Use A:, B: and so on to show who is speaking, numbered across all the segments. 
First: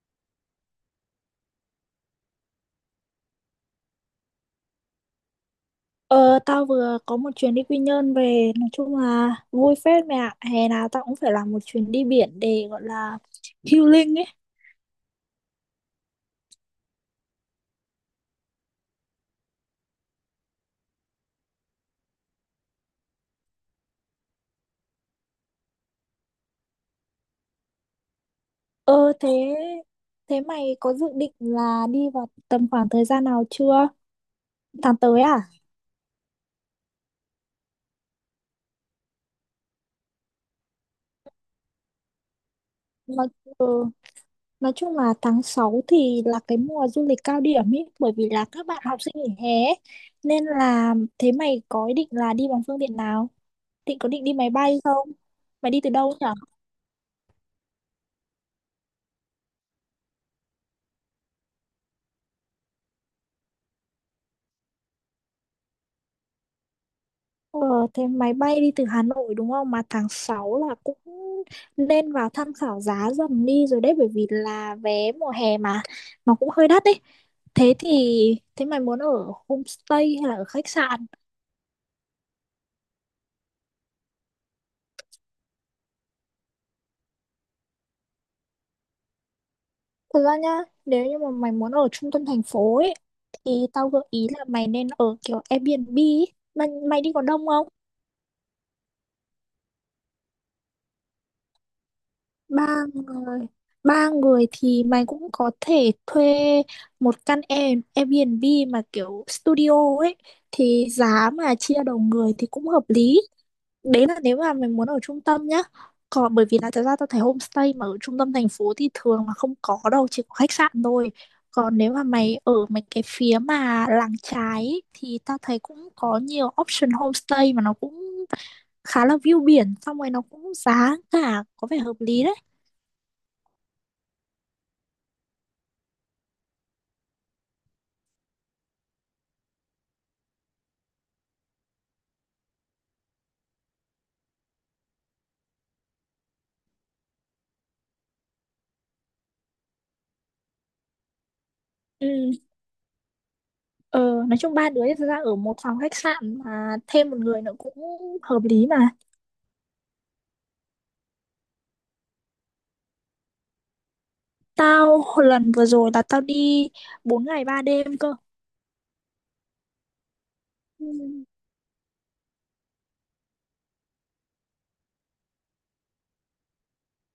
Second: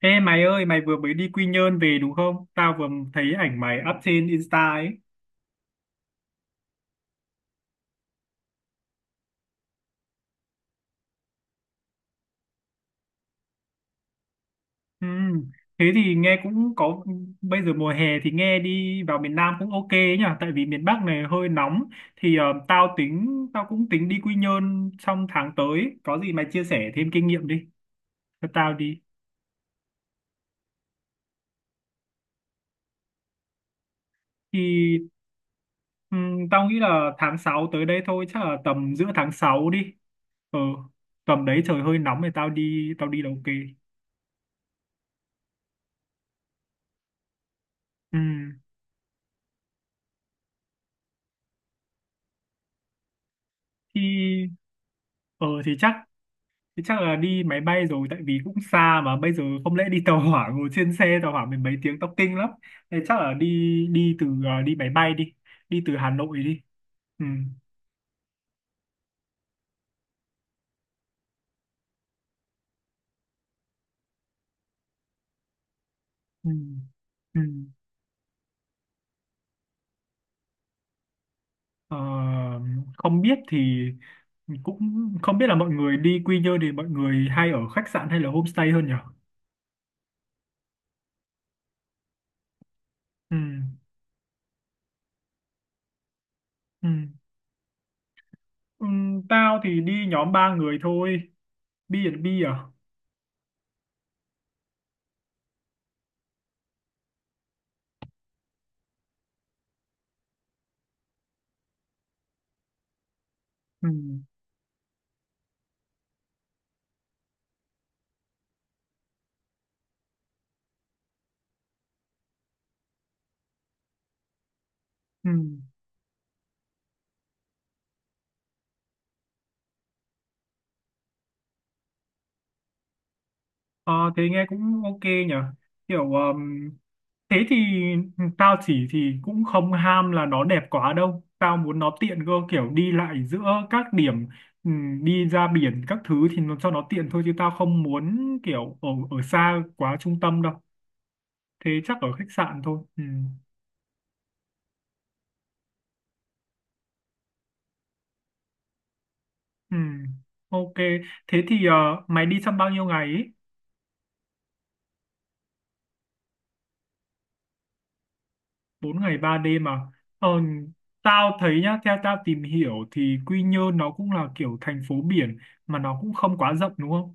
A: Ê mày ơi, mày vừa mới đi Quy Nhơn về đúng không? Tao vừa thấy ảnh mày up trên Insta ấy.
B: Ờ, tao vừa có một chuyến đi Quy Nhơn về, nói chung là vui phết mẹ ạ. Hè nào tao cũng phải làm một chuyến đi biển để gọi là healing ấy.
A: Ừm. Thế thì nghe cũng có, bây giờ mùa hè thì nghe đi vào miền Nam cũng ok ấy nhỉ? Tại vì miền Bắc này hơi nóng. Tao tính, tao cũng tính đi Quy Nhơn trong tháng tới. Có gì mày chia sẻ thêm kinh nghiệm đi, cho tao đi.
B: Ờ thế thế mày có dự định là đi vào tầm khoảng thời gian nào chưa? Tháng
A: Thì
B: tới à?
A: tao nghĩ là tháng 6 tới đây thôi, chắc là tầm giữa tháng 6 đi. Ừ, tầm đấy trời hơi nóng thì tao đi
B: nói,
A: là ok.
B: ừ, nói chung là tháng 6 thì là cái mùa du lịch cao điểm ấy, bởi
A: Ừ.
B: vì là các bạn học sinh nghỉ hè ấy. Nên là thế mày có ý định là đi bằng phương tiện nào?
A: Thì
B: Có định đi máy bay không?
A: Ờ
B: Mày đi từ đâu nhỉ?
A: thì chắc là đi máy bay rồi, tại vì cũng xa mà bây giờ không lẽ đi tàu hỏa, ngồi trên xe tàu hỏa mình mấy tiếng tóc kinh lắm. Thế chắc là đi đi từ ờ, đi máy bay đi, đi từ Hà Nội đi. Ừ.
B: Ờ, thế máy bay đi từ Hà Nội đúng không? Mà tháng 6 là cũng lên vào tham khảo giá dần đi rồi đấy, bởi vì là vé mùa hè mà nó cũng
A: Ừ.
B: hơi đắt đấy.
A: Ừ.
B: Thế thì Thế mày muốn ở homestay hay là ở khách sạn?
A: Ờ, không biết thì cũng không biết là mọi người đi Quy Nhơn thì mọi người hay ở khách sạn hay là homestay hơn nhỉ?
B: Thật ra nhá, nếu như mà mày muốn ở trung tâm thành phố ấy
A: Ừ.
B: thì tao gợi ý là mày nên ở kiểu Airbnb ấy. Mày,
A: Ừ.
B: mày đi có đông không?
A: Ừ. Tao thì đi nhóm ba người thôi. Bi à? Bi à?
B: Ba người? Ba người thì mày cũng có thể thuê một căn Airbnb mà kiểu studio ấy, thì giá mà chia đầu người thì cũng hợp lý.
A: Ừ.
B: Đấy là nếu mà mày muốn ở trung tâm nhá. Còn bởi vì là thật ra tao thấy homestay mà ở trung tâm thành phố thì thường là không có đâu, chỉ có khách sạn thôi. Còn nếu mà mày ở mấy cái phía mà làng trái ấy, thì
A: Ừ.
B: tao thấy cũng có nhiều option homestay mà nó cũng khá là view biển, xong rồi nó cũng giá cả có vẻ hợp lý đấy.
A: Ờ, thế nghe cũng ok nhỉ, kiểu thế thì tao chỉ thì cũng không ham là nó đẹp quá đâu, tao muốn nó tiện cơ, kiểu đi lại giữa các điểm, đi ra biển các thứ thì nó cho nó tiện thôi, chứ tao không muốn kiểu ở ở xa quá trung tâm đâu, thế chắc
B: Ừ,
A: ở khách sạn thôi.
B: ờ, nói chung ba đứa thực ra ở một phòng khách sạn mà thêm một người nữa cũng hợp lý mà.
A: Ừm, ok, thế thì mày đi trong bao nhiêu ngày ý?
B: Tao hồi lần vừa rồi là tao đi 4 ngày 3 đêm cơ.
A: Bốn ngày ba đêm mà, ờ,
B: Ừ.
A: tao thấy nhá, theo tao tìm hiểu thì Quy Nhơn nó cũng là kiểu thành phố biển mà nó cũng không quá rộng đúng không,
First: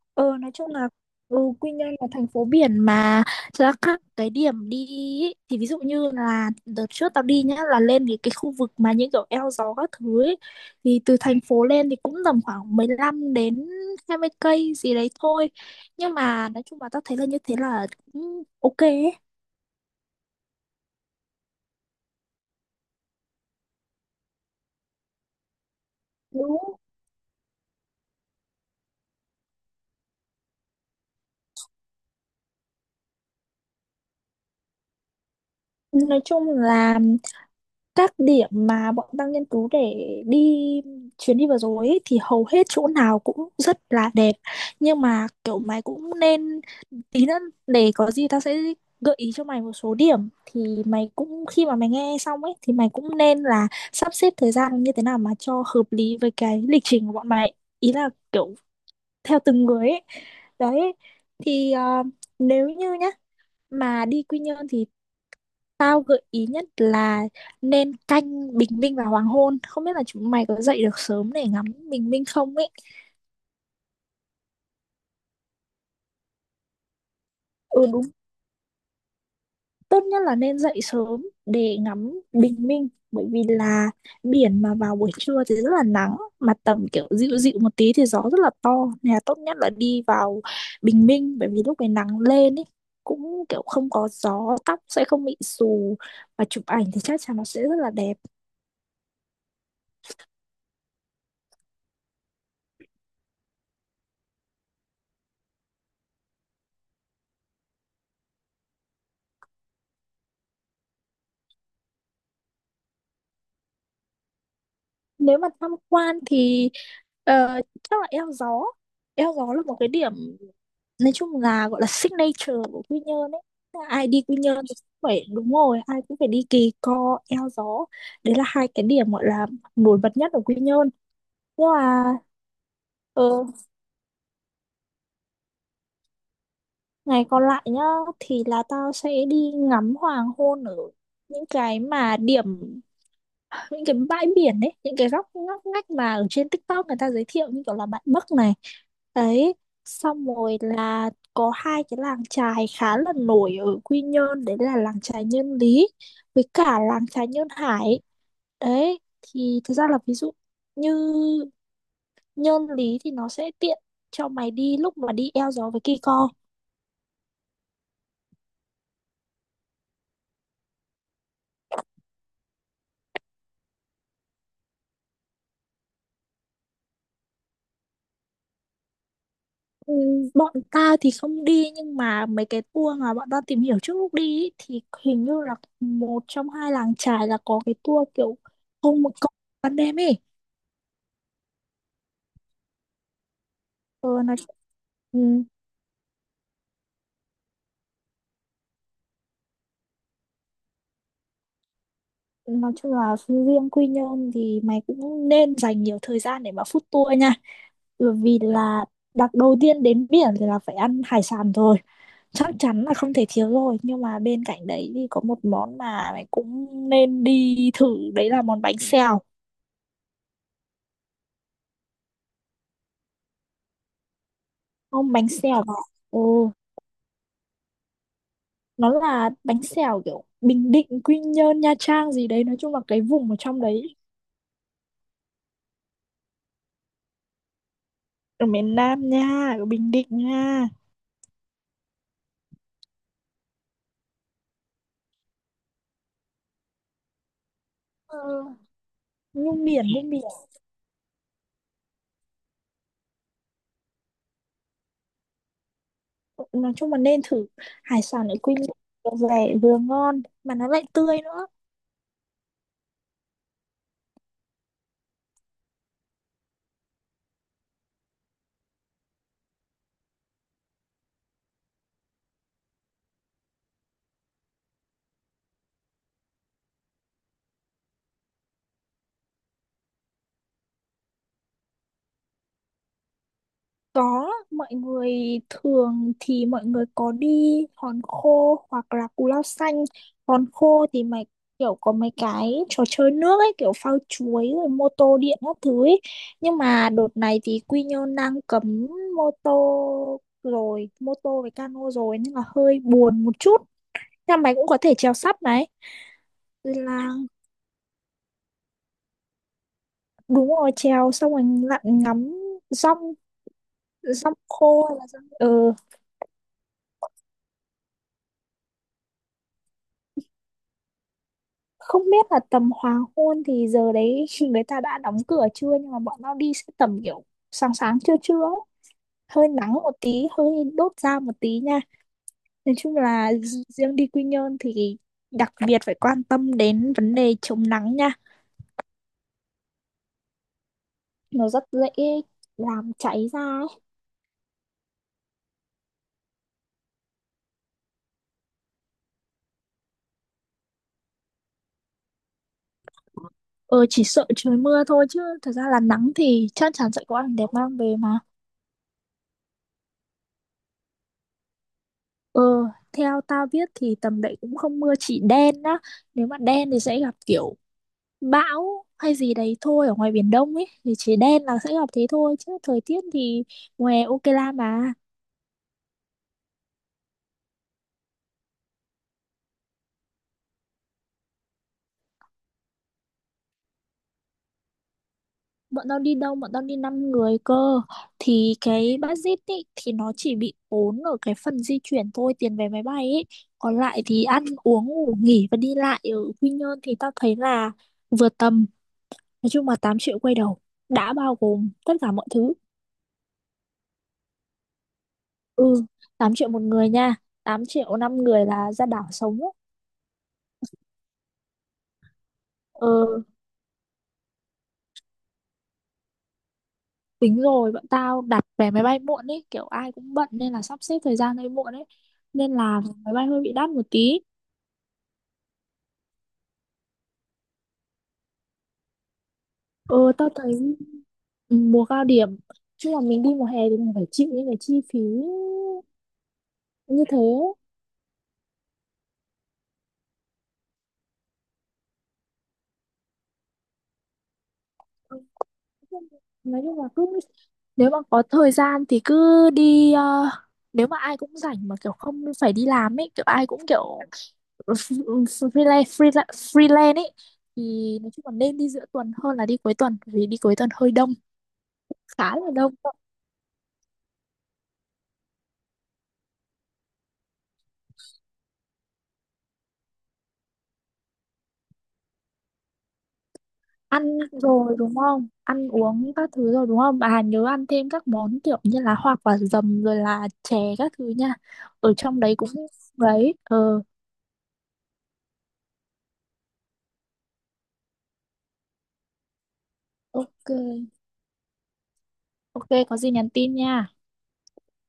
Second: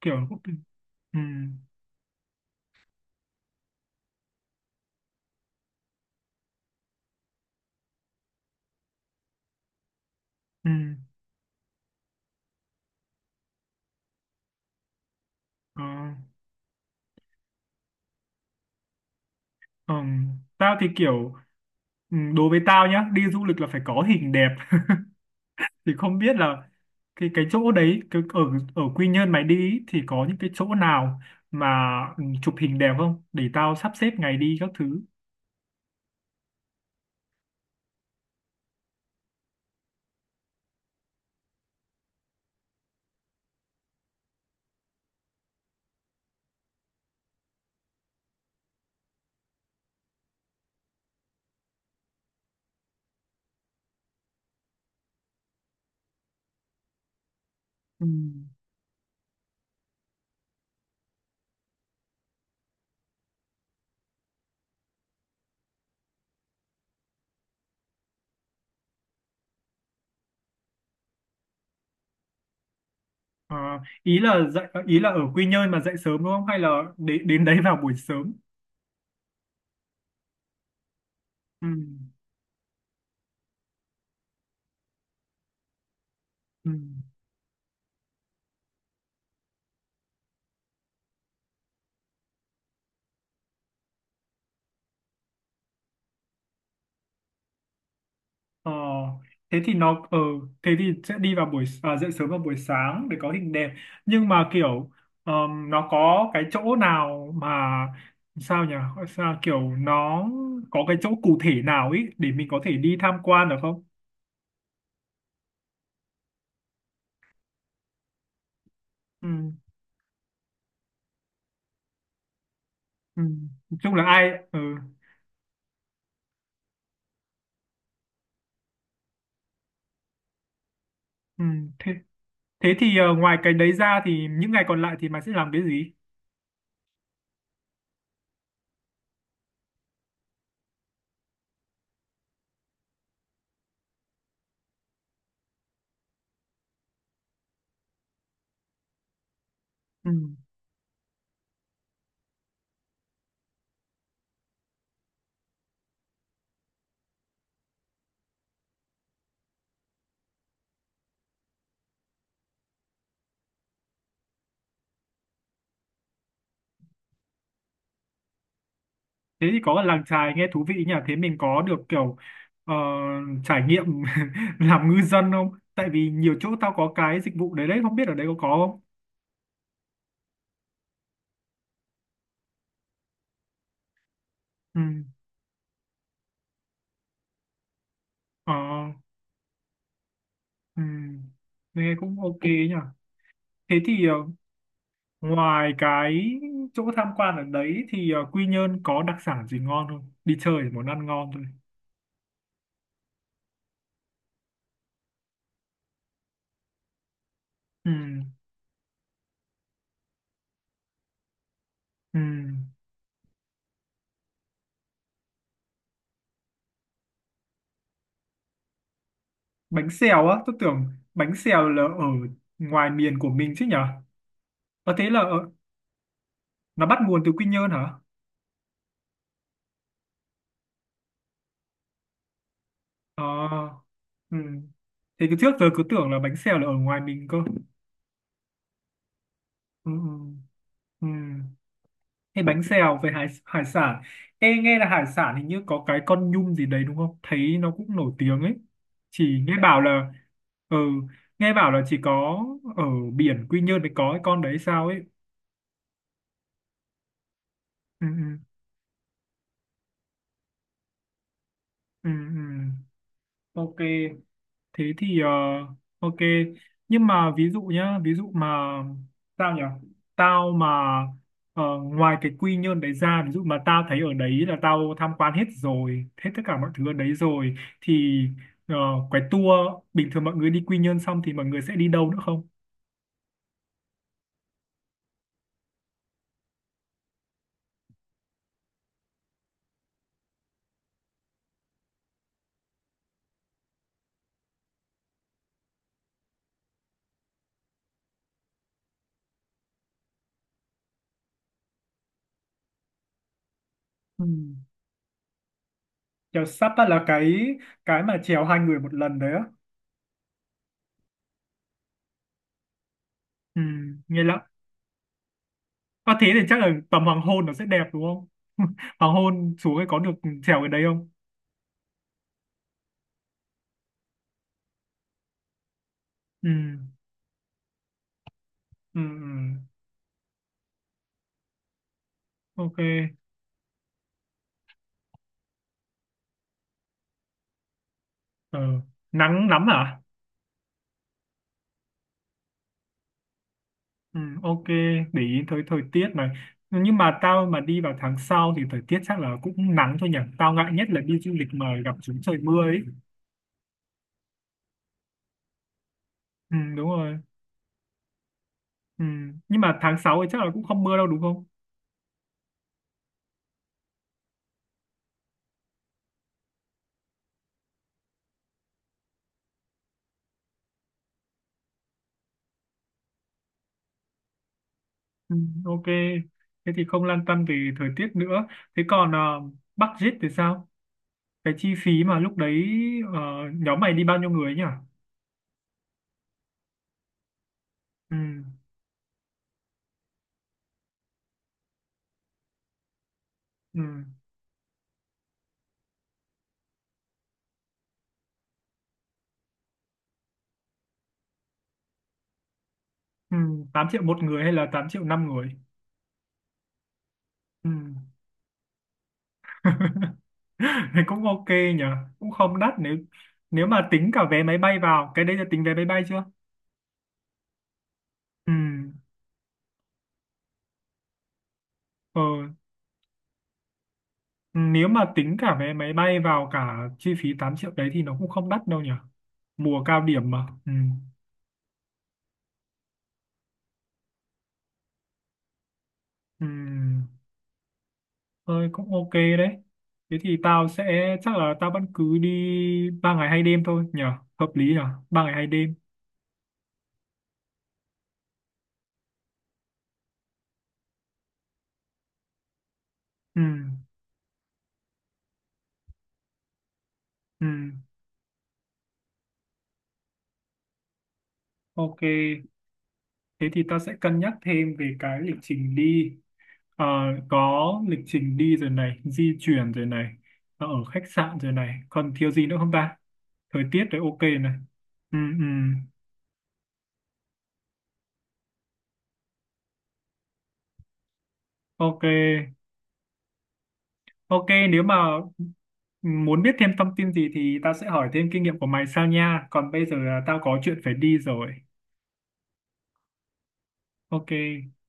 A: kiểu
B: Ờ,
A: cũng
B: nói chung là
A: ừ,
B: ừ, Quy Nhơn là thành phố biển mà, thực ra các cái điểm đi ý, thì ví dụ như là đợt trước tao đi nhá là lên cái khu vực mà những kiểu eo gió các thứ ấy,
A: ừ,
B: thì từ thành phố lên thì cũng tầm khoảng 15 đến 20 cây gì đấy thôi.
A: ờ,
B: Nhưng mà nói chung là tao thấy là như thế là cũng ok ấy.
A: ờ. Tao thì kiểu ừ, đối với tao nhá, đi du lịch là phải có hình đẹp thì không biết là
B: Đúng.
A: cái chỗ đấy ở ở Quy Nhơn mày đi ý, thì có những cái chỗ nào mà ừ, chụp hình đẹp không để tao sắp xếp ngày đi các thứ.
B: Nói chung là các điểm mà bọn tao nghiên cứu để đi chuyến đi vừa rồi ấy, thì hầu hết chỗ nào cũng rất là đẹp, nhưng mà kiểu mày cũng nên tí nữa để có gì tao sẽ gợi ý cho mày một số điểm, thì mày cũng khi mà mày nghe xong ấy thì mày cũng nên là sắp xếp thời gian như thế nào mà cho hợp lý với cái lịch trình của bọn mày, ý
A: Ừ.
B: là kiểu theo từng người ấy. Đấy thì ờ, nếu như nhá mà đi Quy Nhơn thì tao gợi ý nhất là nên canh bình minh và hoàng hôn. Không biết là chúng mày có dậy được sớm để ngắm bình minh không ấy.
A: Ờ, ý là dạy ý là ở Quy Nhơn mà dậy sớm đúng không, hay là đến đến đấy vào
B: Ừ
A: buổi
B: đúng,
A: sớm.
B: tốt nhất là nên dậy sớm
A: Ừ,
B: để ngắm bình minh. Bởi vì là biển mà vào buổi trưa thì rất là nắng, mà
A: ừ.
B: tầm kiểu dịu dịu một tí thì gió rất là to. Nên là tốt nhất là đi vào bình minh, bởi vì lúc này nắng lên ấy cũng kiểu không có gió, tóc sẽ không bị xù và chụp ảnh thì chắc chắn nó sẽ rất là đẹp.
A: Ờ, thế thì nó ờ thế thì sẽ đi vào buổi à, dậy sớm vào buổi sáng để có hình đẹp, nhưng mà kiểu nó có cái chỗ nào mà sao nhỉ, sao kiểu nó có cái chỗ cụ thể nào ấy để mình có thể đi tham quan được không.
B: Nếu mà tham quan thì ờ, chắc là eo gió.
A: Ừ,
B: Eo gió là một cái điểm nói chung là gọi là signature của Quy
A: ừ.
B: Nhơn ấy.
A: Nói
B: Tức là
A: chung là
B: ai đi
A: ai
B: Quy Nhơn
A: ừ,
B: thì cũng phải đúng rồi, ai cũng phải đi Kỳ Co eo gió, đấy là hai cái điểm gọi là nổi bật nhất ở Quy Nhơn.
A: ừ.
B: Nhưng
A: Thế,
B: mà
A: thế thì ngoài
B: ờ,
A: cái đấy ra thì những ngày còn lại thì mày sẽ làm cái gì.
B: ngày còn lại nhá thì là tao sẽ đi ngắm hoàng hôn ở những cái mà điểm, những cái bãi biển ấy, những cái góc ngóc ngách mà ở trên TikTok người ta giới thiệu như kiểu là Bạt Bấc này. Đấy,
A: Ừ.
B: xong rồi là có hai cái làng chài khá là nổi ở Quy Nhơn, đấy là làng chài Nhân Lý với cả làng chài Nhơn Hải. Đấy thì thực ra là ví dụ như Nhân Lý thì nó sẽ tiện cho mày đi lúc mà đi eo gió với Kỳ Co.
A: Thế thì có làng chài nghe thú vị nhỉ, thế mình có được kiểu ờ, trải nghiệm làm ngư dân không, tại vì nhiều chỗ tao có cái dịch vụ đấy đấy, không biết ở đây có không.
B: Ừ, bọn ta thì không đi nhưng mà mấy cái tour mà bọn ta tìm hiểu trước lúc đi ý,
A: Ừ.
B: thì hình như là một trong hai làng chài là có cái tour kiểu
A: Ờ,
B: không một cộng ban đêm ấy.
A: ừ. Nghe cũng ok nhỉ, thế thì
B: Ờ, ừ,
A: ngoài cái chỗ tham quan ở đấy thì Quy Nhơn có đặc sản gì ngon không, đi chơi thì muốn ăn ngon thôi.
B: nói chung là riêng Quy Nhơn thì mày cũng nên dành nhiều thời gian để mà food tour nha,
A: Ừ.
B: bởi vì là đặt đầu tiên đến biển thì là phải ăn hải sản rồi,
A: Ừ.
B: chắc chắn là không thể thiếu rồi, nhưng mà bên cạnh đấy thì có một món mà mày cũng nên đi thử đấy là món bánh xèo.
A: Bánh xèo á? Tôi tưởng bánh xèo là ở ngoài miền của mình chứ nhỉ, có thế
B: Không,
A: là
B: bánh
A: ở,
B: xèo bạn, ừ,
A: nó bắt nguồn từ Quy Nhơn hả?
B: nó là bánh xèo kiểu Bình Định Quy Nhơn Nha Trang gì đấy, nói chung là cái
A: Ờ,
B: vùng ở trong đấy,
A: ừ. Thế cứ trước giờ cứ tưởng là bánh xèo là ở ngoài mình cơ.
B: ở miền Nam nha, ở
A: Ừ,
B: Bình
A: ừ,
B: Định nha.
A: ừ. Thế bánh xèo về hải sản. Ê, nghe là hải sản hình như có cái con nhum gì đấy đúng không? Thấy nó cũng nổi tiếng
B: Ừ.
A: ấy. Chỉ nghe
B: Nhung
A: bảo
B: biển, nhung
A: là,
B: biển,
A: ừ, nghe bảo là chỉ có ở biển Quy Nhơn mới có cái con đấy sao ấy.
B: nói chung là nên thử hải
A: Ừ,
B: sản ở
A: ừ,
B: Quy Nhơn, vừa rẻ vừa ngon mà nó lại tươi nữa.
A: ừ, ừ. Ok, thế thì ok nhưng mà ví dụ nhá, ví dụ mà sao nhỉ, tao mà ngoài cái Quy Nhơn đấy ra, ví dụ mà tao thấy ở đấy là tao tham quan hết rồi, hết tất cả mọi thứ ở đấy rồi thì ờ, cái tour bình thường mọi người đi Quy Nhơn xong thì mọi người sẽ đi đâu nữa không.
B: Có, mọi người thường thì mọi người có đi hòn khô hoặc là cù lao xanh. Hòn khô thì mày kiểu có mấy cái trò chơi nước ấy, kiểu phao chuối rồi mô tô điện các thứ ấy. Nhưng mà đợt này thì Quy Nhơn đang cấm mô tô rồi, mô tô với cano rồi nên là hơi buồn một chút.
A: Ừ.
B: Nhưng mày cũng có thể chèo sắp này.
A: Chèo sắp á, là
B: Là
A: cái mà chèo hai người một lần đấy á.
B: đúng rồi, trèo xong rồi lặn ngắm rong,
A: Ừ. Nghe
B: rong
A: lắm,
B: khô hay là rong... Ừ.
A: có thế thì chắc là tầm hoàng hôn nó sẽ đẹp đúng không hoàng hôn xuống ấy có được chèo cái đấy không.
B: Không biết là tầm hoàng hôn thì giờ đấy người ta đã đóng cửa chưa, nhưng mà bọn tao
A: Ừ.
B: đi sẽ tầm kiểu sáng sáng trưa trưa ấy.
A: Ừ,
B: Hơi
A: ừ,
B: nắng một tí, hơi đốt da một tí nha. Nói
A: ok.
B: chung là riêng đi Quy Nhơn thì đặc biệt phải quan tâm đến vấn đề chống nắng nha,
A: ờ, nắng lắm à?
B: nó rất dễ làm cháy da ấy.
A: Ừ, ok, để ý tới thời tiết này, nhưng mà tao mà đi vào tháng sau thì thời tiết chắc là cũng nắng thôi nhỉ, tao ngại nhất là đi du lịch mà gặp chúng trời mưa ấy.
B: Ờ, chỉ sợ trời mưa thôi chứ thật ra là nắng thì
A: Ừ,
B: chắc
A: đúng
B: chắn sẽ có
A: rồi.
B: ảnh đẹp mang về mà.
A: Ừ. Nhưng mà tháng 6 thì chắc là cũng không mưa đâu đúng không.
B: Ờ, theo tao biết thì tầm đấy cũng không mưa, chỉ đen á, nếu mà đen thì sẽ gặp kiểu bão hay gì đấy thôi ở ngoài Biển Đông ấy, thì chỉ đen là sẽ gặp thế thôi chứ thời tiết thì ngoài ok la mà.
A: Ừ, ok, thế thì không lăn tăn về thời tiết nữa, thế còn budget thì sao, cái chi phí mà lúc đấy ờ, nhóm mày đi bao nhiêu người nhỉ.
B: Bọn tao đi 5 người cơ.
A: Ừ,
B: Thì cái budget ấy thì nó chỉ bị ốm ở cái phần di chuyển thôi, tiền vé máy bay ấy, còn
A: ừ,
B: lại thì ăn uống ngủ nghỉ và đi lại ở Quy Nhơn thì tao thấy là vừa tầm. Nói chung là 8 triệu quay đầu đã bao gồm tất cả mọi thứ.
A: ừ, 8 triệu một người hay là 8 triệu năm người?
B: Ừ, 8 triệu một người nha, tám
A: Ừ.
B: triệu 5 người là ra đảo sống ấy.
A: Thì cũng ok nhỉ, cũng không đắt, nếu
B: Ừ,
A: nếu mà tính cả vé máy bay vào cái đấy, là tính vé máy bay chưa?
B: tính rồi, bọn tao đặt
A: Ừ.
B: vé máy bay muộn ấy, kiểu ai cũng bận nên là sắp xếp thời gian hơi muộn ấy,
A: ờ,
B: nên là máy bay hơi bị đắt một tí.
A: Nếu mà tính cả vé máy bay vào cả chi phí 8 triệu đấy thì nó cũng không đắt đâu nhỉ, mùa cao
B: Ừ tao
A: điểm mà, ừ.
B: thấy, ừ, mùa cao điểm chứ mà mình đi mùa hè thì mình phải chịu những cái chi phí
A: Ừ.
B: như thế.
A: Thôi cũng ok đấy, thế thì tao sẽ chắc là tao vẫn cứ đi ba ngày hai đêm thôi nhỉ, hợp lý nhỉ,
B: Ừ,
A: ba ngày hai đêm.
B: nói chung là cứ nếu mà có thời gian thì cứ đi, ờ, nếu mà ai cũng rảnh mà kiểu không phải đi làm ấy, kiểu
A: Ừ.
B: ai cũng kiểu freelance freelance freelance ấy,
A: Ừ.
B: thì nói chung là nên đi giữa tuần hơn là đi cuối tuần vì đi cuối tuần hơi đông,
A: Ok,
B: khá là đông đó.
A: thế thì ta sẽ cân nhắc thêm về cái lịch trình đi. Ờ, có lịch trình đi rồi này, di chuyển rồi này, ở khách sạn rồi này, còn thiếu gì nữa không ta, thời tiết rồi,
B: Ăn
A: ok này.
B: rồi đúng
A: Ừ,
B: không?
A: ừ.
B: Ăn uống các thứ rồi đúng không? Bà nhớ ăn thêm các món kiểu như là hoa quả dầm rồi là chè các thứ nha. Ở
A: Ok,
B: trong đấy cũng đấy, ờ
A: ok, nếu mà muốn biết thêm thông tin gì thì ta sẽ hỏi thêm kinh nghiệm của mày sau nha, còn bây giờ là tao
B: ok.
A: có chuyện phải đi rồi.
B: Ok, có gì nhắn tin nha.
A: Ok.